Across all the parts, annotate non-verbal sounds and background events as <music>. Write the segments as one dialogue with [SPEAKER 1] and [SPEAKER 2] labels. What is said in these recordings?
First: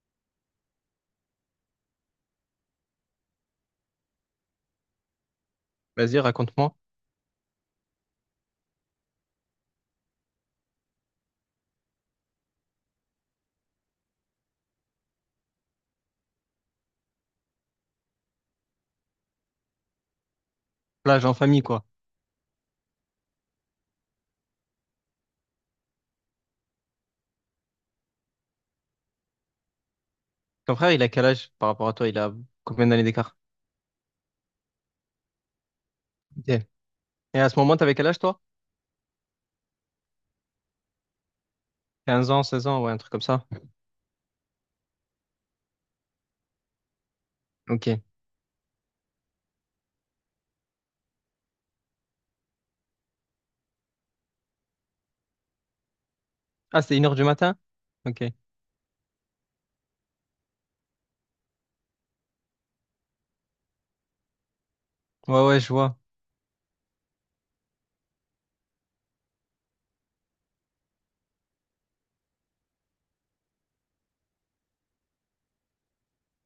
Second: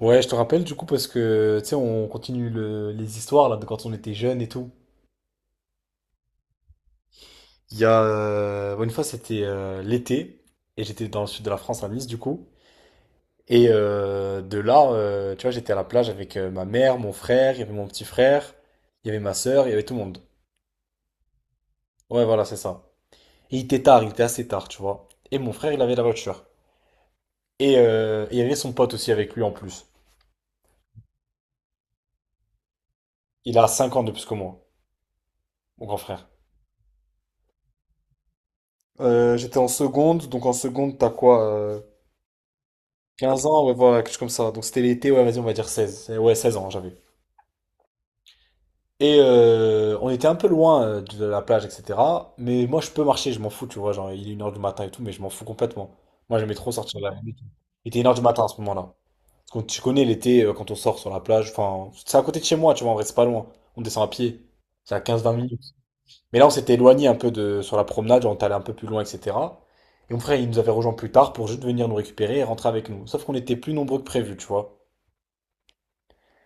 [SPEAKER 1] Ouais, je te rappelle du coup parce que tu sais, on continue les histoires là de quand on était jeune et tout.
[SPEAKER 2] Vas-y, raconte-moi.
[SPEAKER 1] Il y a ouais, une fois c'était l'été et j'étais dans le sud de la France à Nice du coup. Et de là, tu vois, j'étais à la plage avec ma mère, mon frère, il y avait mon petit frère, il y avait ma sœur, il y avait tout le monde.
[SPEAKER 2] Plage en famille, quoi.
[SPEAKER 1] Ouais, voilà, c'est ça. Et il était tard, il était assez tard, tu vois. Et mon frère, il avait la voiture. Et il y avait son pote aussi avec lui en plus.
[SPEAKER 2] Ton frère, il a quel âge par rapport à toi? Il a combien d'années d'écart?
[SPEAKER 1] Il a 5 ans de plus que moi, mon grand frère.
[SPEAKER 2] Ok. Et à ce moment, t'avais quel âge, toi?
[SPEAKER 1] J'étais en seconde, donc en seconde, t'as quoi?
[SPEAKER 2] Quinze ans, 16 ans, ouais, un truc comme
[SPEAKER 1] quinze
[SPEAKER 2] ça.
[SPEAKER 1] ans, ouais, voilà, quelque chose comme ça. Donc c'était l'été, ouais, vas-y, on va dire seize. Eh ouais, 16 ans, j'avais.
[SPEAKER 2] Ok.
[SPEAKER 1] Et on était un peu loin de la plage, etc. Mais moi, je peux marcher, je m'en fous, tu vois. Genre, il est 1 h du matin et tout, mais je m'en fous complètement. Moi, j'aimais trop
[SPEAKER 2] Ah, c'était
[SPEAKER 1] sortir
[SPEAKER 2] une
[SPEAKER 1] la
[SPEAKER 2] heure du
[SPEAKER 1] nuit.
[SPEAKER 2] matin?
[SPEAKER 1] Il était une heure
[SPEAKER 2] Ok.
[SPEAKER 1] du
[SPEAKER 2] Ouais,
[SPEAKER 1] matin à ce moment-là. Parce que tu connais l'été, quand on sort sur la plage, enfin, c'est à côté de chez moi, tu vois, on reste pas loin. On descend à pied. C'est à quinze vingt
[SPEAKER 2] ouais, je
[SPEAKER 1] minutes.
[SPEAKER 2] vois.
[SPEAKER 1] Mais là, on s'était éloigné un peu de, sur la promenade, genre, on est allé un peu plus loin, etc. Et mon frère, il nous avait rejoint plus tard pour juste venir nous récupérer et rentrer avec nous. Sauf qu'on était plus nombreux que prévu, tu vois.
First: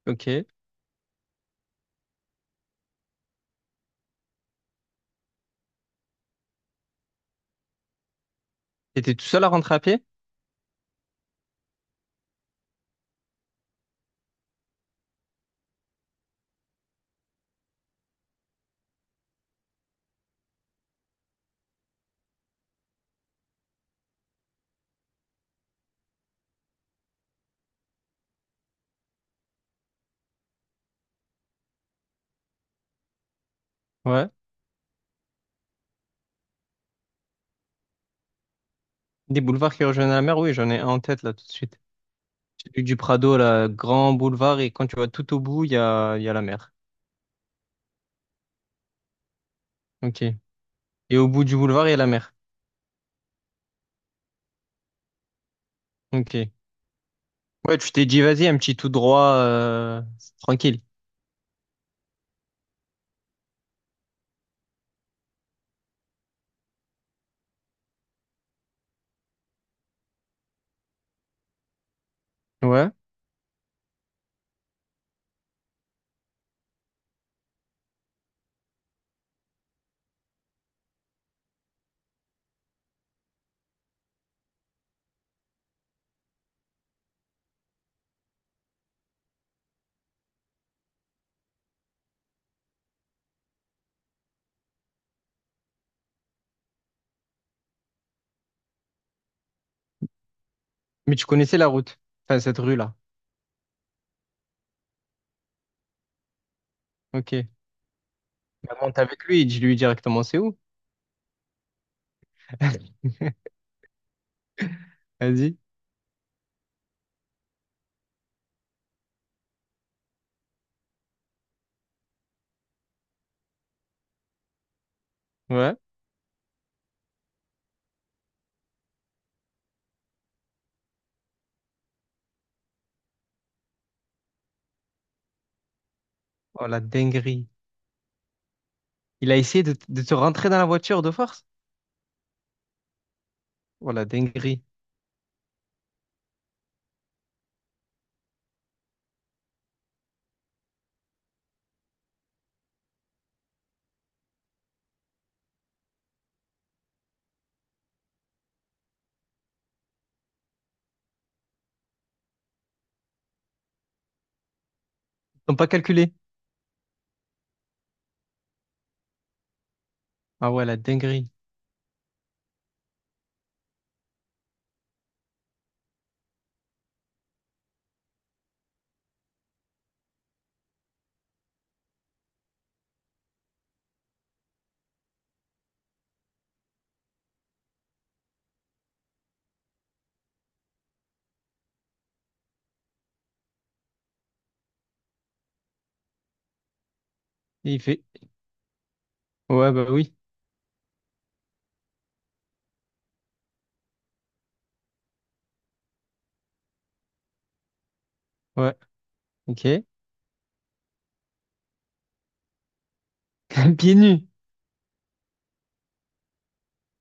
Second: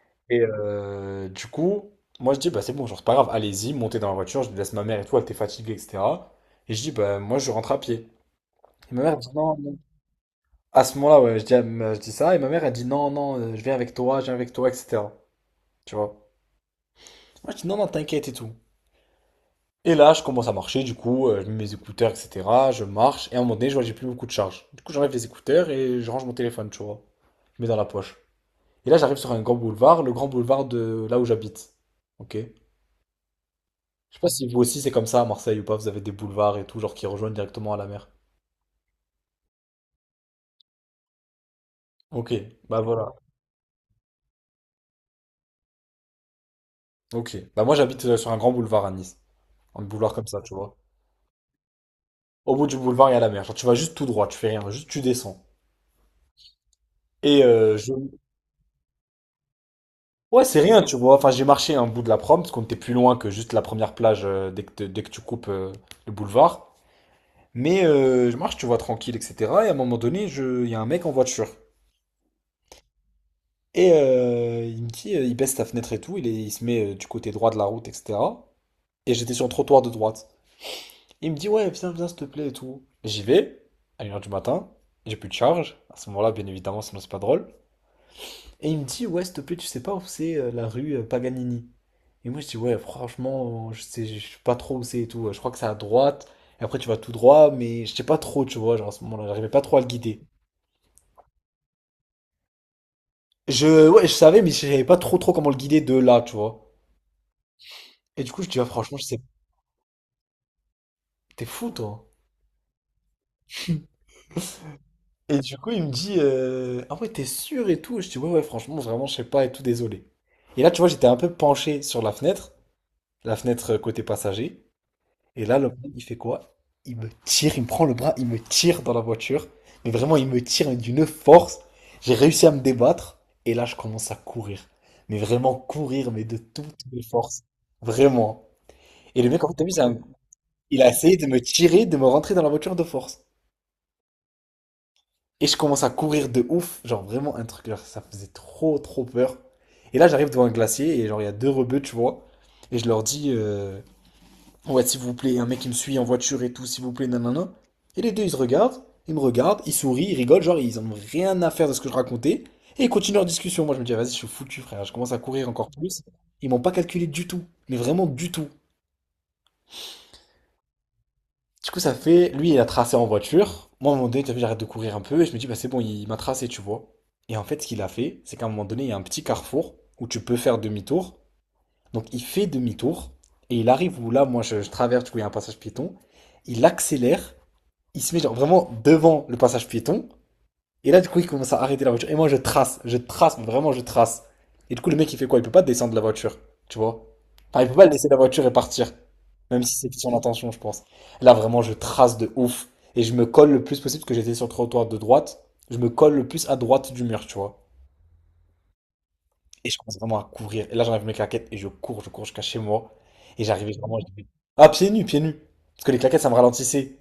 [SPEAKER 2] Ok.
[SPEAKER 1] Et du coup, moi je dis, bah c'est bon, genre c'est pas grave, allez-y, montez dans la voiture, je laisse ma mère et tout, elle était fatiguée, etc. Et je dis, bah moi je rentre à pied. Et ma mère
[SPEAKER 2] T'étais
[SPEAKER 1] elle
[SPEAKER 2] tout
[SPEAKER 1] dit,
[SPEAKER 2] seul à
[SPEAKER 1] non,
[SPEAKER 2] rentrer
[SPEAKER 1] non.
[SPEAKER 2] à pied?
[SPEAKER 1] À ce moment-là, ouais, je dis, à je dis ça, et ma mère elle dit, non, non, je viens avec toi, je viens avec toi, etc. Tu vois. Moi je dis, non, non, t'inquiète et tout. Et là, je commence à marcher, du coup, je mets mes écouteurs, etc. Je marche, et à un moment donné, je vois que j'ai plus beaucoup de charge. Du coup, j'enlève les écouteurs et je range mon téléphone, tu vois. Je mets dans la poche. Et là, j'arrive sur un grand boulevard, le grand boulevard de là où j'habite. Ok. Je sais pas
[SPEAKER 2] Ouais.
[SPEAKER 1] si vous aussi c'est comme ça à Marseille ou pas, vous avez des boulevards et tout, genre qui rejoignent directement à la mer.
[SPEAKER 2] Des boulevards qui rejoignent la mer? Oui, j'en ai un en tête, là, tout de suite.
[SPEAKER 1] Ok, bah
[SPEAKER 2] Celui du
[SPEAKER 1] voilà.
[SPEAKER 2] Prado, là, grand boulevard, et quand tu vas tout au bout, il y a la mer.
[SPEAKER 1] Ok. Bah moi j'habite sur un grand boulevard à Nice. Un boulevard
[SPEAKER 2] Ok.
[SPEAKER 1] comme ça, tu vois.
[SPEAKER 2] Et au bout du boulevard, il y a la mer.
[SPEAKER 1] Au bout du boulevard, il y a la mer. Genre tu vas juste tout droit, tu fais rien, juste tu descends.
[SPEAKER 2] Ok.
[SPEAKER 1] Et
[SPEAKER 2] Ouais,
[SPEAKER 1] je…
[SPEAKER 2] tu t'es dit, vas-y, un petit tout droit,
[SPEAKER 1] Ouais, c'est
[SPEAKER 2] tranquille.
[SPEAKER 1] rien, tu vois. Enfin, j'ai marché un bout de la prom, parce qu'on était plus loin que juste la première plage dès que, dès que tu coupes le boulevard. Mais je marche, tu vois, tranquille, etc. Et à un moment donné, je… il y a un mec en voiture.
[SPEAKER 2] Ouais.
[SPEAKER 1] Et il me dit, il baisse sa fenêtre et tout, il se met du côté droit de la route, etc. Et j'étais sur le trottoir de droite. Il me dit, ouais, viens, viens, s'il te plaît et tout. J'y vais, à 1 h du matin. J'ai plus de charge. À ce moment-là, bien évidemment, sinon c'est pas drôle. Et il me dit, ouais, s'il te plaît, tu sais pas où c'est la rue Paganini. Et moi, je dis, ouais, franchement, je sais pas trop où c'est et tout. Je crois que c'est à droite. Et après, tu vas tout droit, mais je sais pas trop, tu vois. Genre, à ce moment-là, j'arrivais pas trop à le guider.
[SPEAKER 2] Mais tu connaissais la route, enfin cette rue-là.
[SPEAKER 1] Je, ouais, je savais, mais je savais pas trop comment le guider de là, tu vois.
[SPEAKER 2] Ok.
[SPEAKER 1] Et du coup, je dis, ah,
[SPEAKER 2] Bah,
[SPEAKER 1] franchement,
[SPEAKER 2] monte
[SPEAKER 1] je sais,
[SPEAKER 2] avec lui et dis-lui directement c'est où.
[SPEAKER 1] t'es fou, toi.
[SPEAKER 2] <laughs>
[SPEAKER 1] Et
[SPEAKER 2] Vas-y.
[SPEAKER 1] du coup, il me dit, ah ouais, t'es sûr et tout? Je dis, ouais, ouais, franchement, vraiment, je sais pas et tout, désolé. Et là, tu vois, j'étais un peu penché sur la fenêtre côté passager. Et là, le
[SPEAKER 2] Ouais.
[SPEAKER 1] mec, il fait quoi? Il me tire, il me prend le bras, il me tire dans la voiture. Mais vraiment, il me tire mais d'une force. J'ai réussi à me débattre. Et là, je commence à courir. Mais vraiment courir, mais de
[SPEAKER 2] Oh
[SPEAKER 1] toutes
[SPEAKER 2] la
[SPEAKER 1] mes forces.
[SPEAKER 2] dinguerie.
[SPEAKER 1] Vraiment. Et le
[SPEAKER 2] Il a
[SPEAKER 1] mec, en fait,
[SPEAKER 2] essayé
[SPEAKER 1] t'as vu,
[SPEAKER 2] de te rentrer dans la
[SPEAKER 1] il a
[SPEAKER 2] voiture de
[SPEAKER 1] essayé de me
[SPEAKER 2] force.
[SPEAKER 1] tirer, de me rentrer dans la voiture de force.
[SPEAKER 2] Oh la dinguerie.
[SPEAKER 1] Et je commence à courir de ouf, genre vraiment un truc, genre, ça faisait trop trop peur. Et là j'arrive devant un glacier et genre il y a deux rebeux, tu vois. Et je leur dis, ouais s'il vous plaît, un mec qui me suit en voiture et tout, s'il vous plaît, nanana. Et les deux ils se regardent, ils me regardent, ils sourient, ils rigolent, genre ils ont rien à faire de ce que je racontais. Et ils continuent leur discussion. Moi je me dis, vas-y, je suis foutu frère, je commence à courir
[SPEAKER 2] Ils n'ont pas
[SPEAKER 1] encore plus.
[SPEAKER 2] calculé.
[SPEAKER 1] Ils m'ont pas calculé du tout, mais vraiment du tout.
[SPEAKER 2] Ah ouais, la dinguerie.
[SPEAKER 1] Du coup, ça fait, lui, il a tracé en voiture. Moi, à un moment donné, t'as vu, j'arrête de courir un peu et je me dis, bah, c'est bon, il m'a tracé, tu vois. Et en fait, ce qu'il a fait, c'est qu'à un moment donné, il y a un petit carrefour où tu peux faire demi-tour. Donc, il fait demi-tour et il arrive où là, moi, je traverse, du coup, il y a un passage piéton. Il accélère, il se met genre vraiment devant le passage piéton et là, du coup, il commence à arrêter la voiture. Et moi, je trace, mais vraiment, je trace. Et du coup, le mec, il fait quoi? Il peut pas descendre de la voiture, tu vois? Enfin, il peut
[SPEAKER 2] Et il
[SPEAKER 1] pas
[SPEAKER 2] fait.
[SPEAKER 1] laisser la voiture et partir. Même
[SPEAKER 2] Ouais,
[SPEAKER 1] si
[SPEAKER 2] bah
[SPEAKER 1] c'était
[SPEAKER 2] oui.
[SPEAKER 1] son intention, je pense. Là, vraiment, je trace de ouf. Et je me colle le plus possible, parce que j'étais sur le trottoir de droite. Je me colle le plus à droite du mur, tu vois.
[SPEAKER 2] Ouais. Ok.
[SPEAKER 1] Et je commence vraiment à courir. Et là, j'enlève mes claquettes et je cours jusqu'à chez moi. Et j'arrivais
[SPEAKER 2] <laughs> Pieds
[SPEAKER 1] vraiment.
[SPEAKER 2] nus.
[SPEAKER 1] Ah, pieds nus, pieds nus. Parce que les claquettes, ça me ralentissait.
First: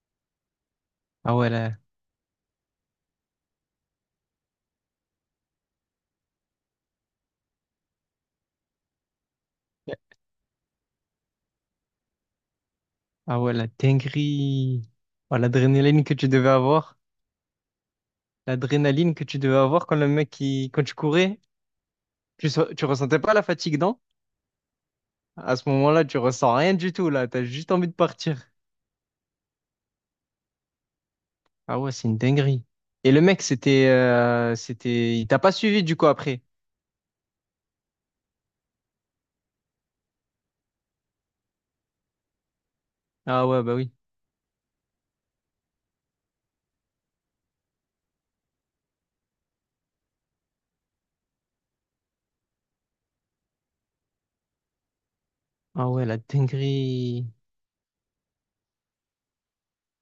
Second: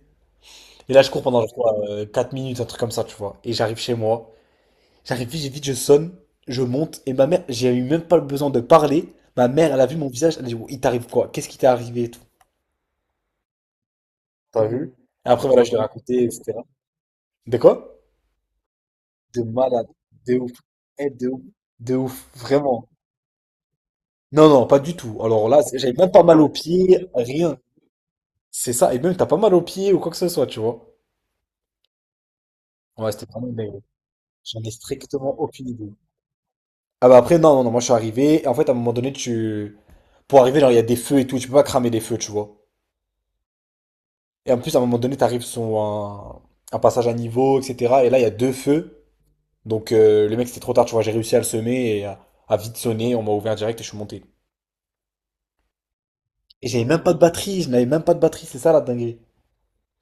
[SPEAKER 1] Et là, je cours
[SPEAKER 2] Ah
[SPEAKER 1] pendant,
[SPEAKER 2] ouais,
[SPEAKER 1] je crois,
[SPEAKER 2] la…
[SPEAKER 1] 4 minutes, un truc comme ça, tu vois. Et j'arrive chez moi. J'arrive vite, vite, je sonne, je monte, et ma mère, j'ai eu même pas besoin de parler. Ma mère, elle a vu mon visage, elle a dit, wow, il t'arrive quoi? Qu'est-ce qui t'est arrivé et tout?
[SPEAKER 2] Ah ouais, la
[SPEAKER 1] T'as
[SPEAKER 2] dinguerie.
[SPEAKER 1] vu? Et
[SPEAKER 2] Oh,
[SPEAKER 1] après, voilà, je l'ai
[SPEAKER 2] l'adrénaline que
[SPEAKER 1] raconté,
[SPEAKER 2] tu devais
[SPEAKER 1] etc.
[SPEAKER 2] avoir.
[SPEAKER 1] De quoi?
[SPEAKER 2] L'adrénaline que tu
[SPEAKER 1] De
[SPEAKER 2] devais avoir
[SPEAKER 1] malade,
[SPEAKER 2] quand le mec,
[SPEAKER 1] de ouf,
[SPEAKER 2] qui quand tu
[SPEAKER 1] eh,
[SPEAKER 2] courais,
[SPEAKER 1] de ouf,
[SPEAKER 2] tu, tu
[SPEAKER 1] vraiment.
[SPEAKER 2] ressentais pas la fatigue, non?
[SPEAKER 1] Non, non, pas du tout. Alors
[SPEAKER 2] À
[SPEAKER 1] là,
[SPEAKER 2] ce
[SPEAKER 1] j'avais
[SPEAKER 2] moment-là,
[SPEAKER 1] même
[SPEAKER 2] tu
[SPEAKER 1] pas mal aux
[SPEAKER 2] ressens rien du
[SPEAKER 1] pieds,
[SPEAKER 2] tout, là. T'as
[SPEAKER 1] rien.
[SPEAKER 2] juste envie de partir.
[SPEAKER 1] C'est ça, et même t'as pas mal aux pieds ou quoi que ce soit, tu vois.
[SPEAKER 2] Ah ouais, c'est une dinguerie.
[SPEAKER 1] Ouais,
[SPEAKER 2] Et le
[SPEAKER 1] c'était
[SPEAKER 2] mec,
[SPEAKER 1] vraiment une dinguerie.
[SPEAKER 2] c'était,
[SPEAKER 1] J'en ai
[SPEAKER 2] c'était, il
[SPEAKER 1] strictement
[SPEAKER 2] t'a pas
[SPEAKER 1] aucune
[SPEAKER 2] suivi
[SPEAKER 1] idée.
[SPEAKER 2] du coup après.
[SPEAKER 1] Ah bah après, non, non, non, moi je suis arrivé, et en fait, à un moment donné, tu. Pour arriver, genre, il y a des feux et tout, tu peux pas cramer les feux, tu vois.
[SPEAKER 2] Ah ouais, bah oui.
[SPEAKER 1] Et en plus, à un moment donné, t'arrives sur un passage à niveau, etc. Et là, il y a deux feux. Donc, le mec, c'était trop tard, tu vois. J'ai réussi à le semer et à vite sonner. On m'a ouvert direct et je suis monté.
[SPEAKER 2] Ah ouais, la
[SPEAKER 1] Et j'avais même pas de
[SPEAKER 2] dinguerie.
[SPEAKER 1] batterie. Je n'avais même pas de batterie. C'est ça, la dinguerie.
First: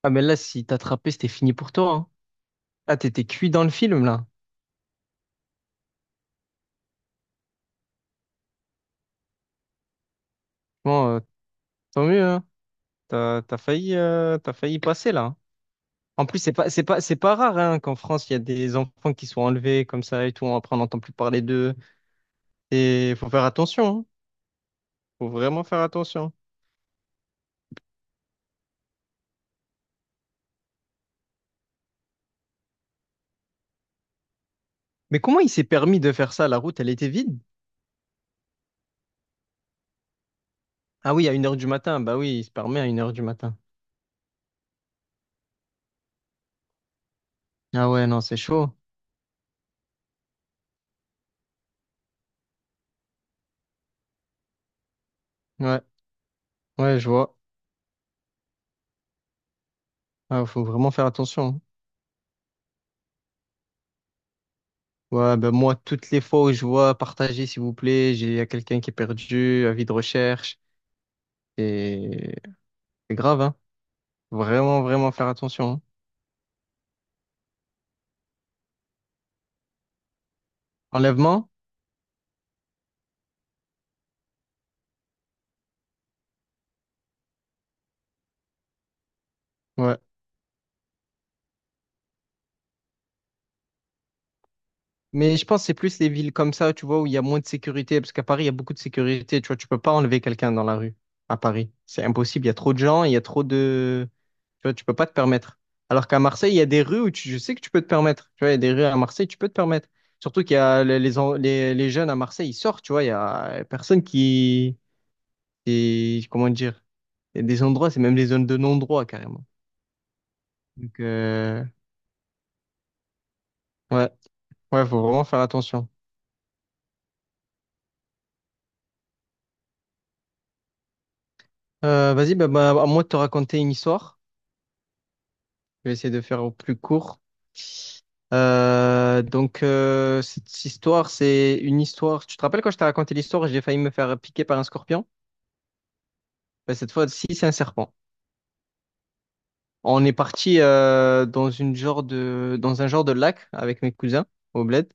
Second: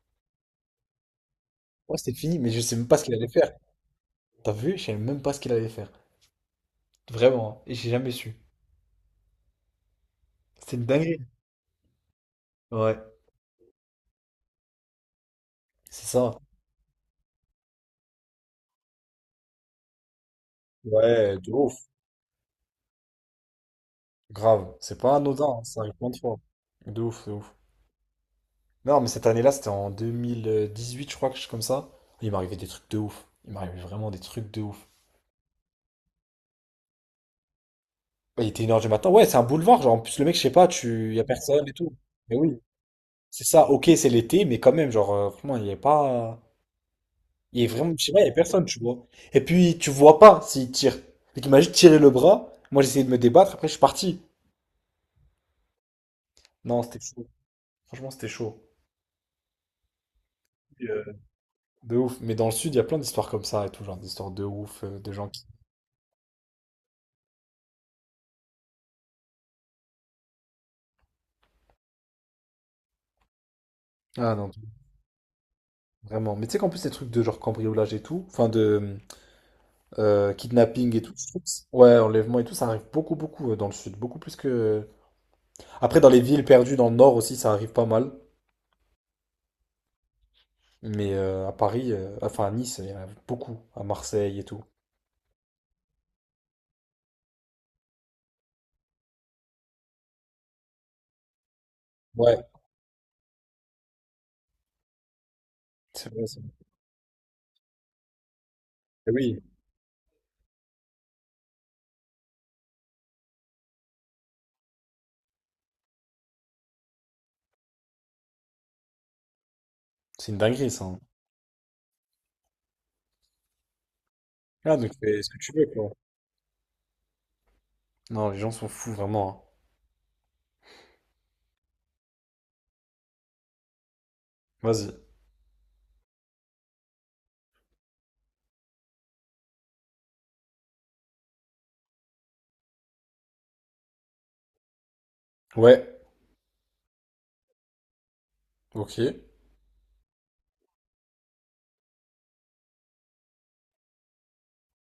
[SPEAKER 2] Ah mais là, si t'attrapais, c'était fini pour toi,
[SPEAKER 1] Ouais,
[SPEAKER 2] hein.
[SPEAKER 1] c'était fini, mais je sais même
[SPEAKER 2] Ah,
[SPEAKER 1] pas ce qu'il
[SPEAKER 2] t'étais
[SPEAKER 1] allait
[SPEAKER 2] cuit
[SPEAKER 1] faire.
[SPEAKER 2] dans le film là.
[SPEAKER 1] T'as vu? Je savais même pas ce qu'il allait faire. Vraiment, hein. Et j'ai jamais su. C'était une
[SPEAKER 2] Bon,
[SPEAKER 1] dinguerie.
[SPEAKER 2] tant mieux, hein.
[SPEAKER 1] Ouais,
[SPEAKER 2] T'as, t'as failli passer là, hein.
[SPEAKER 1] c'est
[SPEAKER 2] En plus,
[SPEAKER 1] ça.
[SPEAKER 2] c'est pas, c'est pas, c'est pas rare hein, qu'en France, il y a des enfants qui sont enlevés comme ça et tout. Après, on n'entend plus
[SPEAKER 1] Ouais,
[SPEAKER 2] parler
[SPEAKER 1] de
[SPEAKER 2] d'eux.
[SPEAKER 1] ouf.
[SPEAKER 2] Et faut faire attention, hein.
[SPEAKER 1] Grave. C'est pas
[SPEAKER 2] Faut
[SPEAKER 1] anodin, hein,
[SPEAKER 2] vraiment
[SPEAKER 1] ça
[SPEAKER 2] faire
[SPEAKER 1] arrive plein de
[SPEAKER 2] attention.
[SPEAKER 1] fois. De ouf, de ouf. Non, mais cette année-là, c'était en 2018, je crois, quelque chose comme ça. Il m'arrivait des trucs de ouf. Il m'arrivait vraiment des trucs de ouf.
[SPEAKER 2] Mais comment il s'est permis de faire ça? La route, elle était vide.
[SPEAKER 1] Ouais, il était 1 h du matin. Ouais, c'est un boulevard. Genre, en plus, le mec, je sais pas, tu…
[SPEAKER 2] Ah
[SPEAKER 1] y a
[SPEAKER 2] oui, à une heure
[SPEAKER 1] personne
[SPEAKER 2] du
[SPEAKER 1] et tout.
[SPEAKER 2] matin. Bah
[SPEAKER 1] Mais
[SPEAKER 2] oui, il se
[SPEAKER 1] oui,
[SPEAKER 2] permet à une heure du
[SPEAKER 1] c'est
[SPEAKER 2] matin.
[SPEAKER 1] ça. Ok, c'est l'été, mais quand même, genre, vraiment, il n'y a pas. Il y a
[SPEAKER 2] Ah
[SPEAKER 1] vraiment, je
[SPEAKER 2] ouais,
[SPEAKER 1] sais pas,
[SPEAKER 2] non,
[SPEAKER 1] il n'y a
[SPEAKER 2] c'est
[SPEAKER 1] personne,
[SPEAKER 2] chaud.
[SPEAKER 1] tu vois. Et puis, tu vois pas s'il tire. Donc, il m'a juste tiré le bras. Moi, j'essayais de me débattre. Après, je suis parti.
[SPEAKER 2] Ouais,
[SPEAKER 1] Non, c'était
[SPEAKER 2] ouais, je
[SPEAKER 1] chaud.
[SPEAKER 2] vois.
[SPEAKER 1] Franchement, c'était chaud.
[SPEAKER 2] Ah, faut vraiment faire attention.
[SPEAKER 1] De ouf. Mais dans le sud, il y a plein d'histoires comme ça et tout. Genre, des histoires de ouf, de gens
[SPEAKER 2] Ouais,
[SPEAKER 1] qui.
[SPEAKER 2] ben moi, toutes les fois où je vois partager, s'il vous plaît, j'ai il y a quelqu'un qui est perdu, avis de recherche. Et c'est grave, hein.
[SPEAKER 1] Ah non.
[SPEAKER 2] Vraiment, vraiment faire attention, hein.
[SPEAKER 1] Vraiment. Mais tu sais qu'en plus, ces trucs de genre cambriolage et tout, enfin de kidnapping et tout, je trouve
[SPEAKER 2] Enlèvement?
[SPEAKER 1] que ouais, enlèvement et tout, ça arrive beaucoup, beaucoup dans le sud. Beaucoup plus que. Après, dans les villes perdues dans le nord aussi, ça arrive pas mal.
[SPEAKER 2] Ouais.
[SPEAKER 1] Mais à Paris, enfin à Nice, il y en a beaucoup. À Marseille et tout.
[SPEAKER 2] Mais je pense que c'est plus les villes comme ça, tu vois, où il y a moins de sécurité, parce qu'à Paris, il y a beaucoup de sécurité, tu vois, tu peux pas enlever quelqu'un dans la rue à Paris. C'est
[SPEAKER 1] Ouais,
[SPEAKER 2] impossible, il y a trop de gens, il y a trop de… Tu vois, tu peux pas te permettre. Alors
[SPEAKER 1] c'est
[SPEAKER 2] qu'à
[SPEAKER 1] vrai, c'est vrai.
[SPEAKER 2] Marseille, il y a des rues où tu… je sais que tu peux te permettre. Tu vois, il y a des rues à
[SPEAKER 1] Eh
[SPEAKER 2] Marseille, tu
[SPEAKER 1] oui,
[SPEAKER 2] peux te permettre. Surtout qu'il y a les, les jeunes à Marseille, ils sortent, tu vois, il y a personne qui… qui- Comment dire? Il y a des endroits, c'est même des zones de non-droit, carrément.
[SPEAKER 1] c'est une dinguerie ça, hein.
[SPEAKER 2] Donc, ouais,
[SPEAKER 1] Ah,
[SPEAKER 2] ouais,
[SPEAKER 1] donc
[SPEAKER 2] faut
[SPEAKER 1] fais
[SPEAKER 2] vraiment
[SPEAKER 1] ce que
[SPEAKER 2] faire
[SPEAKER 1] tu veux,
[SPEAKER 2] attention.
[SPEAKER 1] quoi. Non, les gens sont fous, vraiment,
[SPEAKER 2] Vas-y, bah, bah, à moi de te raconter une histoire.
[SPEAKER 1] hein. Vas-y.
[SPEAKER 2] Je vais essayer de faire au plus court. Cette histoire, c'est une histoire. Tu te rappelles quand je t'ai raconté l'histoire, j'ai failli me faire piquer par un scorpion?
[SPEAKER 1] Ouais,
[SPEAKER 2] Ben, cette fois-ci, c'est un serpent.
[SPEAKER 1] ok. Eh
[SPEAKER 2] On est parti dans une genre de, dans un genre de lac avec mes cousins au Bled,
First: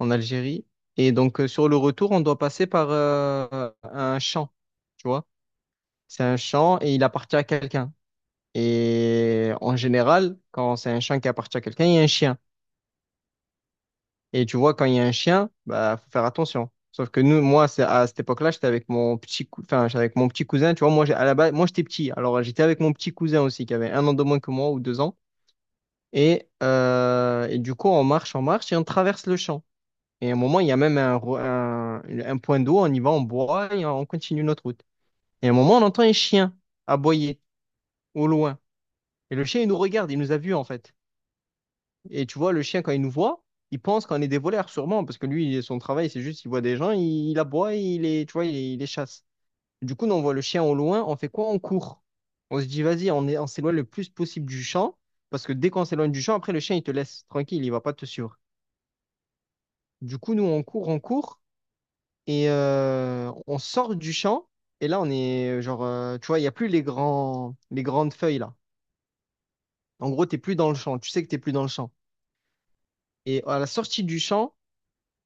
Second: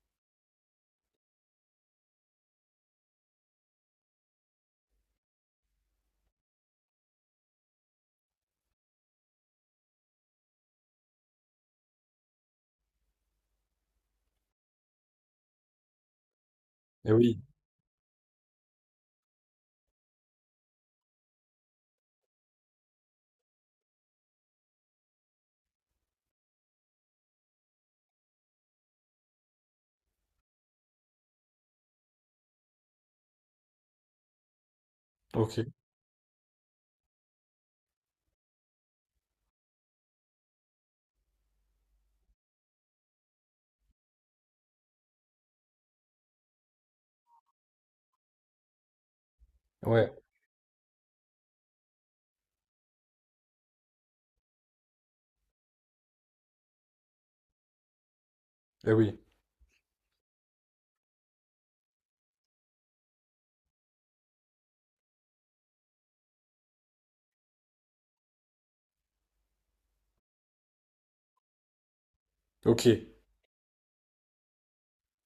[SPEAKER 2] en Algérie. Et donc, sur le retour, on doit passer par un champ. Tu vois? C'est un champ et il appartient à quelqu'un. Et en général, quand c'est un champ qui appartient à quelqu'un, il y a un chien. Et tu vois, quand il y a un chien, bah, faut faire attention. Sauf que
[SPEAKER 1] oui,
[SPEAKER 2] nous, moi, c'est à cette époque-là, j'étais avec mon petit, enfin, j'étais avec mon petit cousin. Tu vois, moi, à la base, moi, j'étais petit. Alors, j'étais avec mon petit cousin aussi, qui avait un an de moins que moi ou deux ans. Et du coup, on marche et on traverse le champ. Et à un moment, il y a même un, un point d'eau. On y va, on boit et on continue notre route. Et à un
[SPEAKER 1] ok.
[SPEAKER 2] moment, on entend un chien aboyer au loin. Et le chien, il nous regarde, il nous a vus en fait. Et tu vois, le chien, quand il nous voit, il pense qu'on est des voleurs, sûrement, parce que lui, son travail, c'est juste, il voit des gens, il aboie, il les, tu vois, il les chasse. Du coup,
[SPEAKER 1] Ouais,
[SPEAKER 2] nous, on voit le chien au loin, on fait quoi? On court. On se dit, vas-y, on est, on s'éloigne le plus possible du champ, parce que dès qu'on s'éloigne du champ, après, le chien, il te laisse tranquille, il va pas te suivre.
[SPEAKER 1] eh oui,
[SPEAKER 2] Du coup, nous, on court, et on sort du champ, et là, on est, genre, tu vois, il n'y a plus les grands, les grandes feuilles, là. En gros, t'es plus dans le champ, tu sais que t'es plus dans le champ.
[SPEAKER 1] ok.
[SPEAKER 2] Et à la sortie du champ,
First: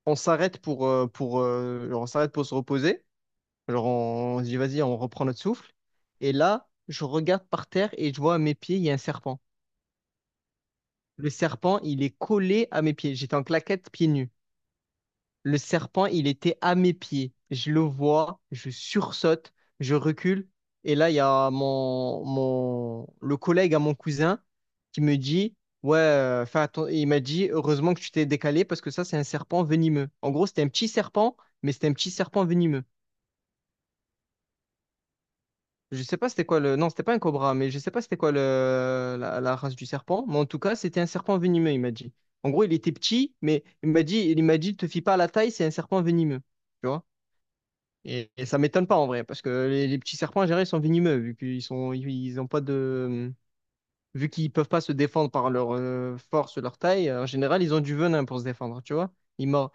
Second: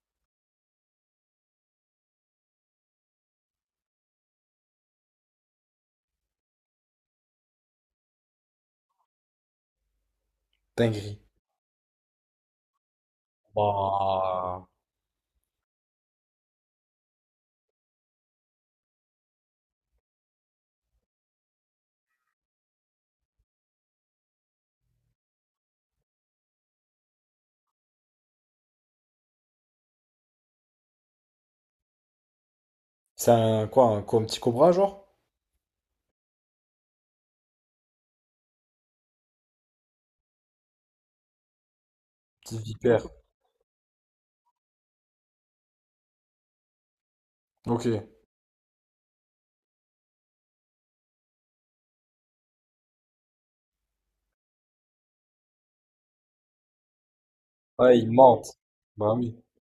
[SPEAKER 2] on s'arrête pour, genre, on s'arrête pour se reposer. Genre, on se dit, vas-y, on reprend notre souffle. Et là, je regarde par terre et je vois à mes pieds, il y a un serpent.
[SPEAKER 1] Dinguerie.
[SPEAKER 2] Le serpent, il est collé à mes pieds. J'étais en claquette, pieds nus.
[SPEAKER 1] Waouh.
[SPEAKER 2] Le serpent, il était à mes pieds. Je le vois, je sursaute, je recule. Et là, il y a mon, mon, le collègue à mon cousin qui me dit, ouais, il m'a dit, heureusement que tu t'es décalé parce que ça, c'est un serpent venimeux. En gros, c'était un petit serpent, mais c'était un petit serpent venimeux.
[SPEAKER 1] C'est un quoi, un petit cobra, genre?
[SPEAKER 2] Je sais pas c'était quoi le… Non, c'était pas un cobra, mais je sais pas c'était quoi le… la race du serpent. Mais en tout cas, c'était un serpent venimeux, il m'a dit. En
[SPEAKER 1] Petite
[SPEAKER 2] gros, il était
[SPEAKER 1] vipère.
[SPEAKER 2] petit, mais il m'a dit, te fie pas à la taille, c'est un serpent venimeux. Tu vois.
[SPEAKER 1] Ok.
[SPEAKER 2] Et ça m'étonne pas en vrai, parce que les petits serpents, en général, ils sont venimeux, vu qu'ils sont, ils ils ont pas de, vu qu'ils peuvent pas se défendre par leur force, leur taille, en général, ils ont du
[SPEAKER 1] Ouais, il
[SPEAKER 2] venin pour se
[SPEAKER 1] mente.
[SPEAKER 2] défendre, tu vois.
[SPEAKER 1] Bah oui.
[SPEAKER 2] Il mord.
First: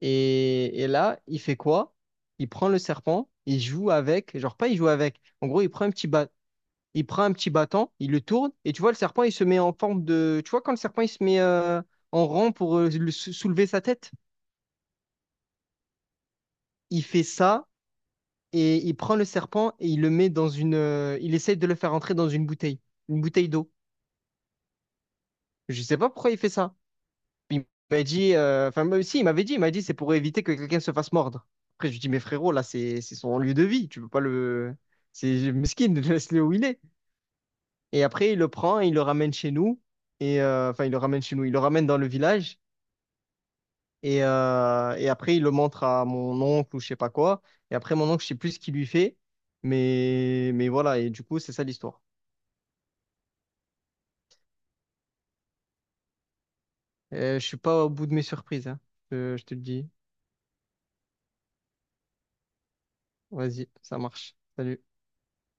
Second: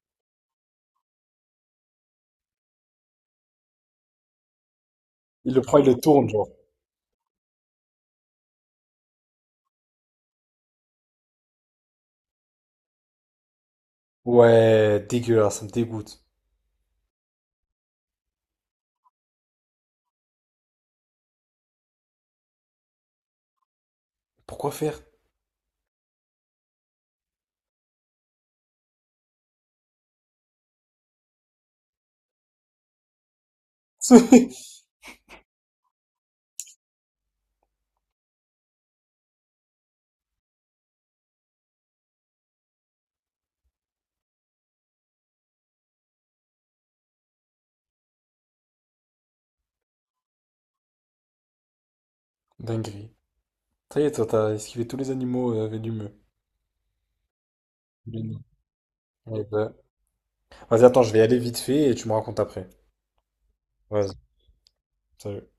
[SPEAKER 2] Et là, il fait quoi? Il prend le serpent, il joue avec, genre pas il joue avec. En
[SPEAKER 1] Il
[SPEAKER 2] gros,
[SPEAKER 1] le
[SPEAKER 2] il
[SPEAKER 1] prend,
[SPEAKER 2] prend
[SPEAKER 1] il
[SPEAKER 2] un
[SPEAKER 1] le
[SPEAKER 2] petit
[SPEAKER 1] tourne,
[SPEAKER 2] bâton,
[SPEAKER 1] genre.
[SPEAKER 2] il prend un petit bâton, il le tourne, et tu vois, le serpent, il se met en forme de, tu vois, quand le serpent, il se met en rang pour soulever sa tête,
[SPEAKER 1] Ouais, dégueulasse, ça me dégoûte.
[SPEAKER 2] il fait ça et il prend le serpent et il le met dans une. Il essaye de le faire entrer dans une bouteille d'eau.
[SPEAKER 1] Pourquoi faire?
[SPEAKER 2] Je sais pas pourquoi il fait ça. Il m'a dit, enfin, moi aussi, il m'avait dit, il m'a dit, c'est pour éviter que quelqu'un se fasse mordre. Après, je lui dis, mais frérot, là, c'est son lieu de vie, tu peux pas
[SPEAKER 1] <laughs>
[SPEAKER 2] le. C'est mesquine, <laughs> laisse-le où il est. Et après, il le prend et il le ramène chez nous. Et enfin, il le ramène chez nous, il le ramène dans le village. Et après, il le montre à mon oncle ou je sais pas quoi. Et après, mon oncle, je sais plus ce qu'il lui fait. Mais voilà, et du coup, c'est ça l'histoire.
[SPEAKER 1] Dinguerie. Ça y est, toi, t'as esquivé tous les animaux venimeux.
[SPEAKER 2] Je suis pas au bout de mes
[SPEAKER 1] Mais
[SPEAKER 2] surprises, hein.
[SPEAKER 1] ouais,
[SPEAKER 2] Je te le
[SPEAKER 1] bah.
[SPEAKER 2] dis.
[SPEAKER 1] Vas-y, attends, je vais y aller vite fait et tu me racontes après.
[SPEAKER 2] Vas-y, ça
[SPEAKER 1] Vas-y,
[SPEAKER 2] marche. Salut.
[SPEAKER 1] salut.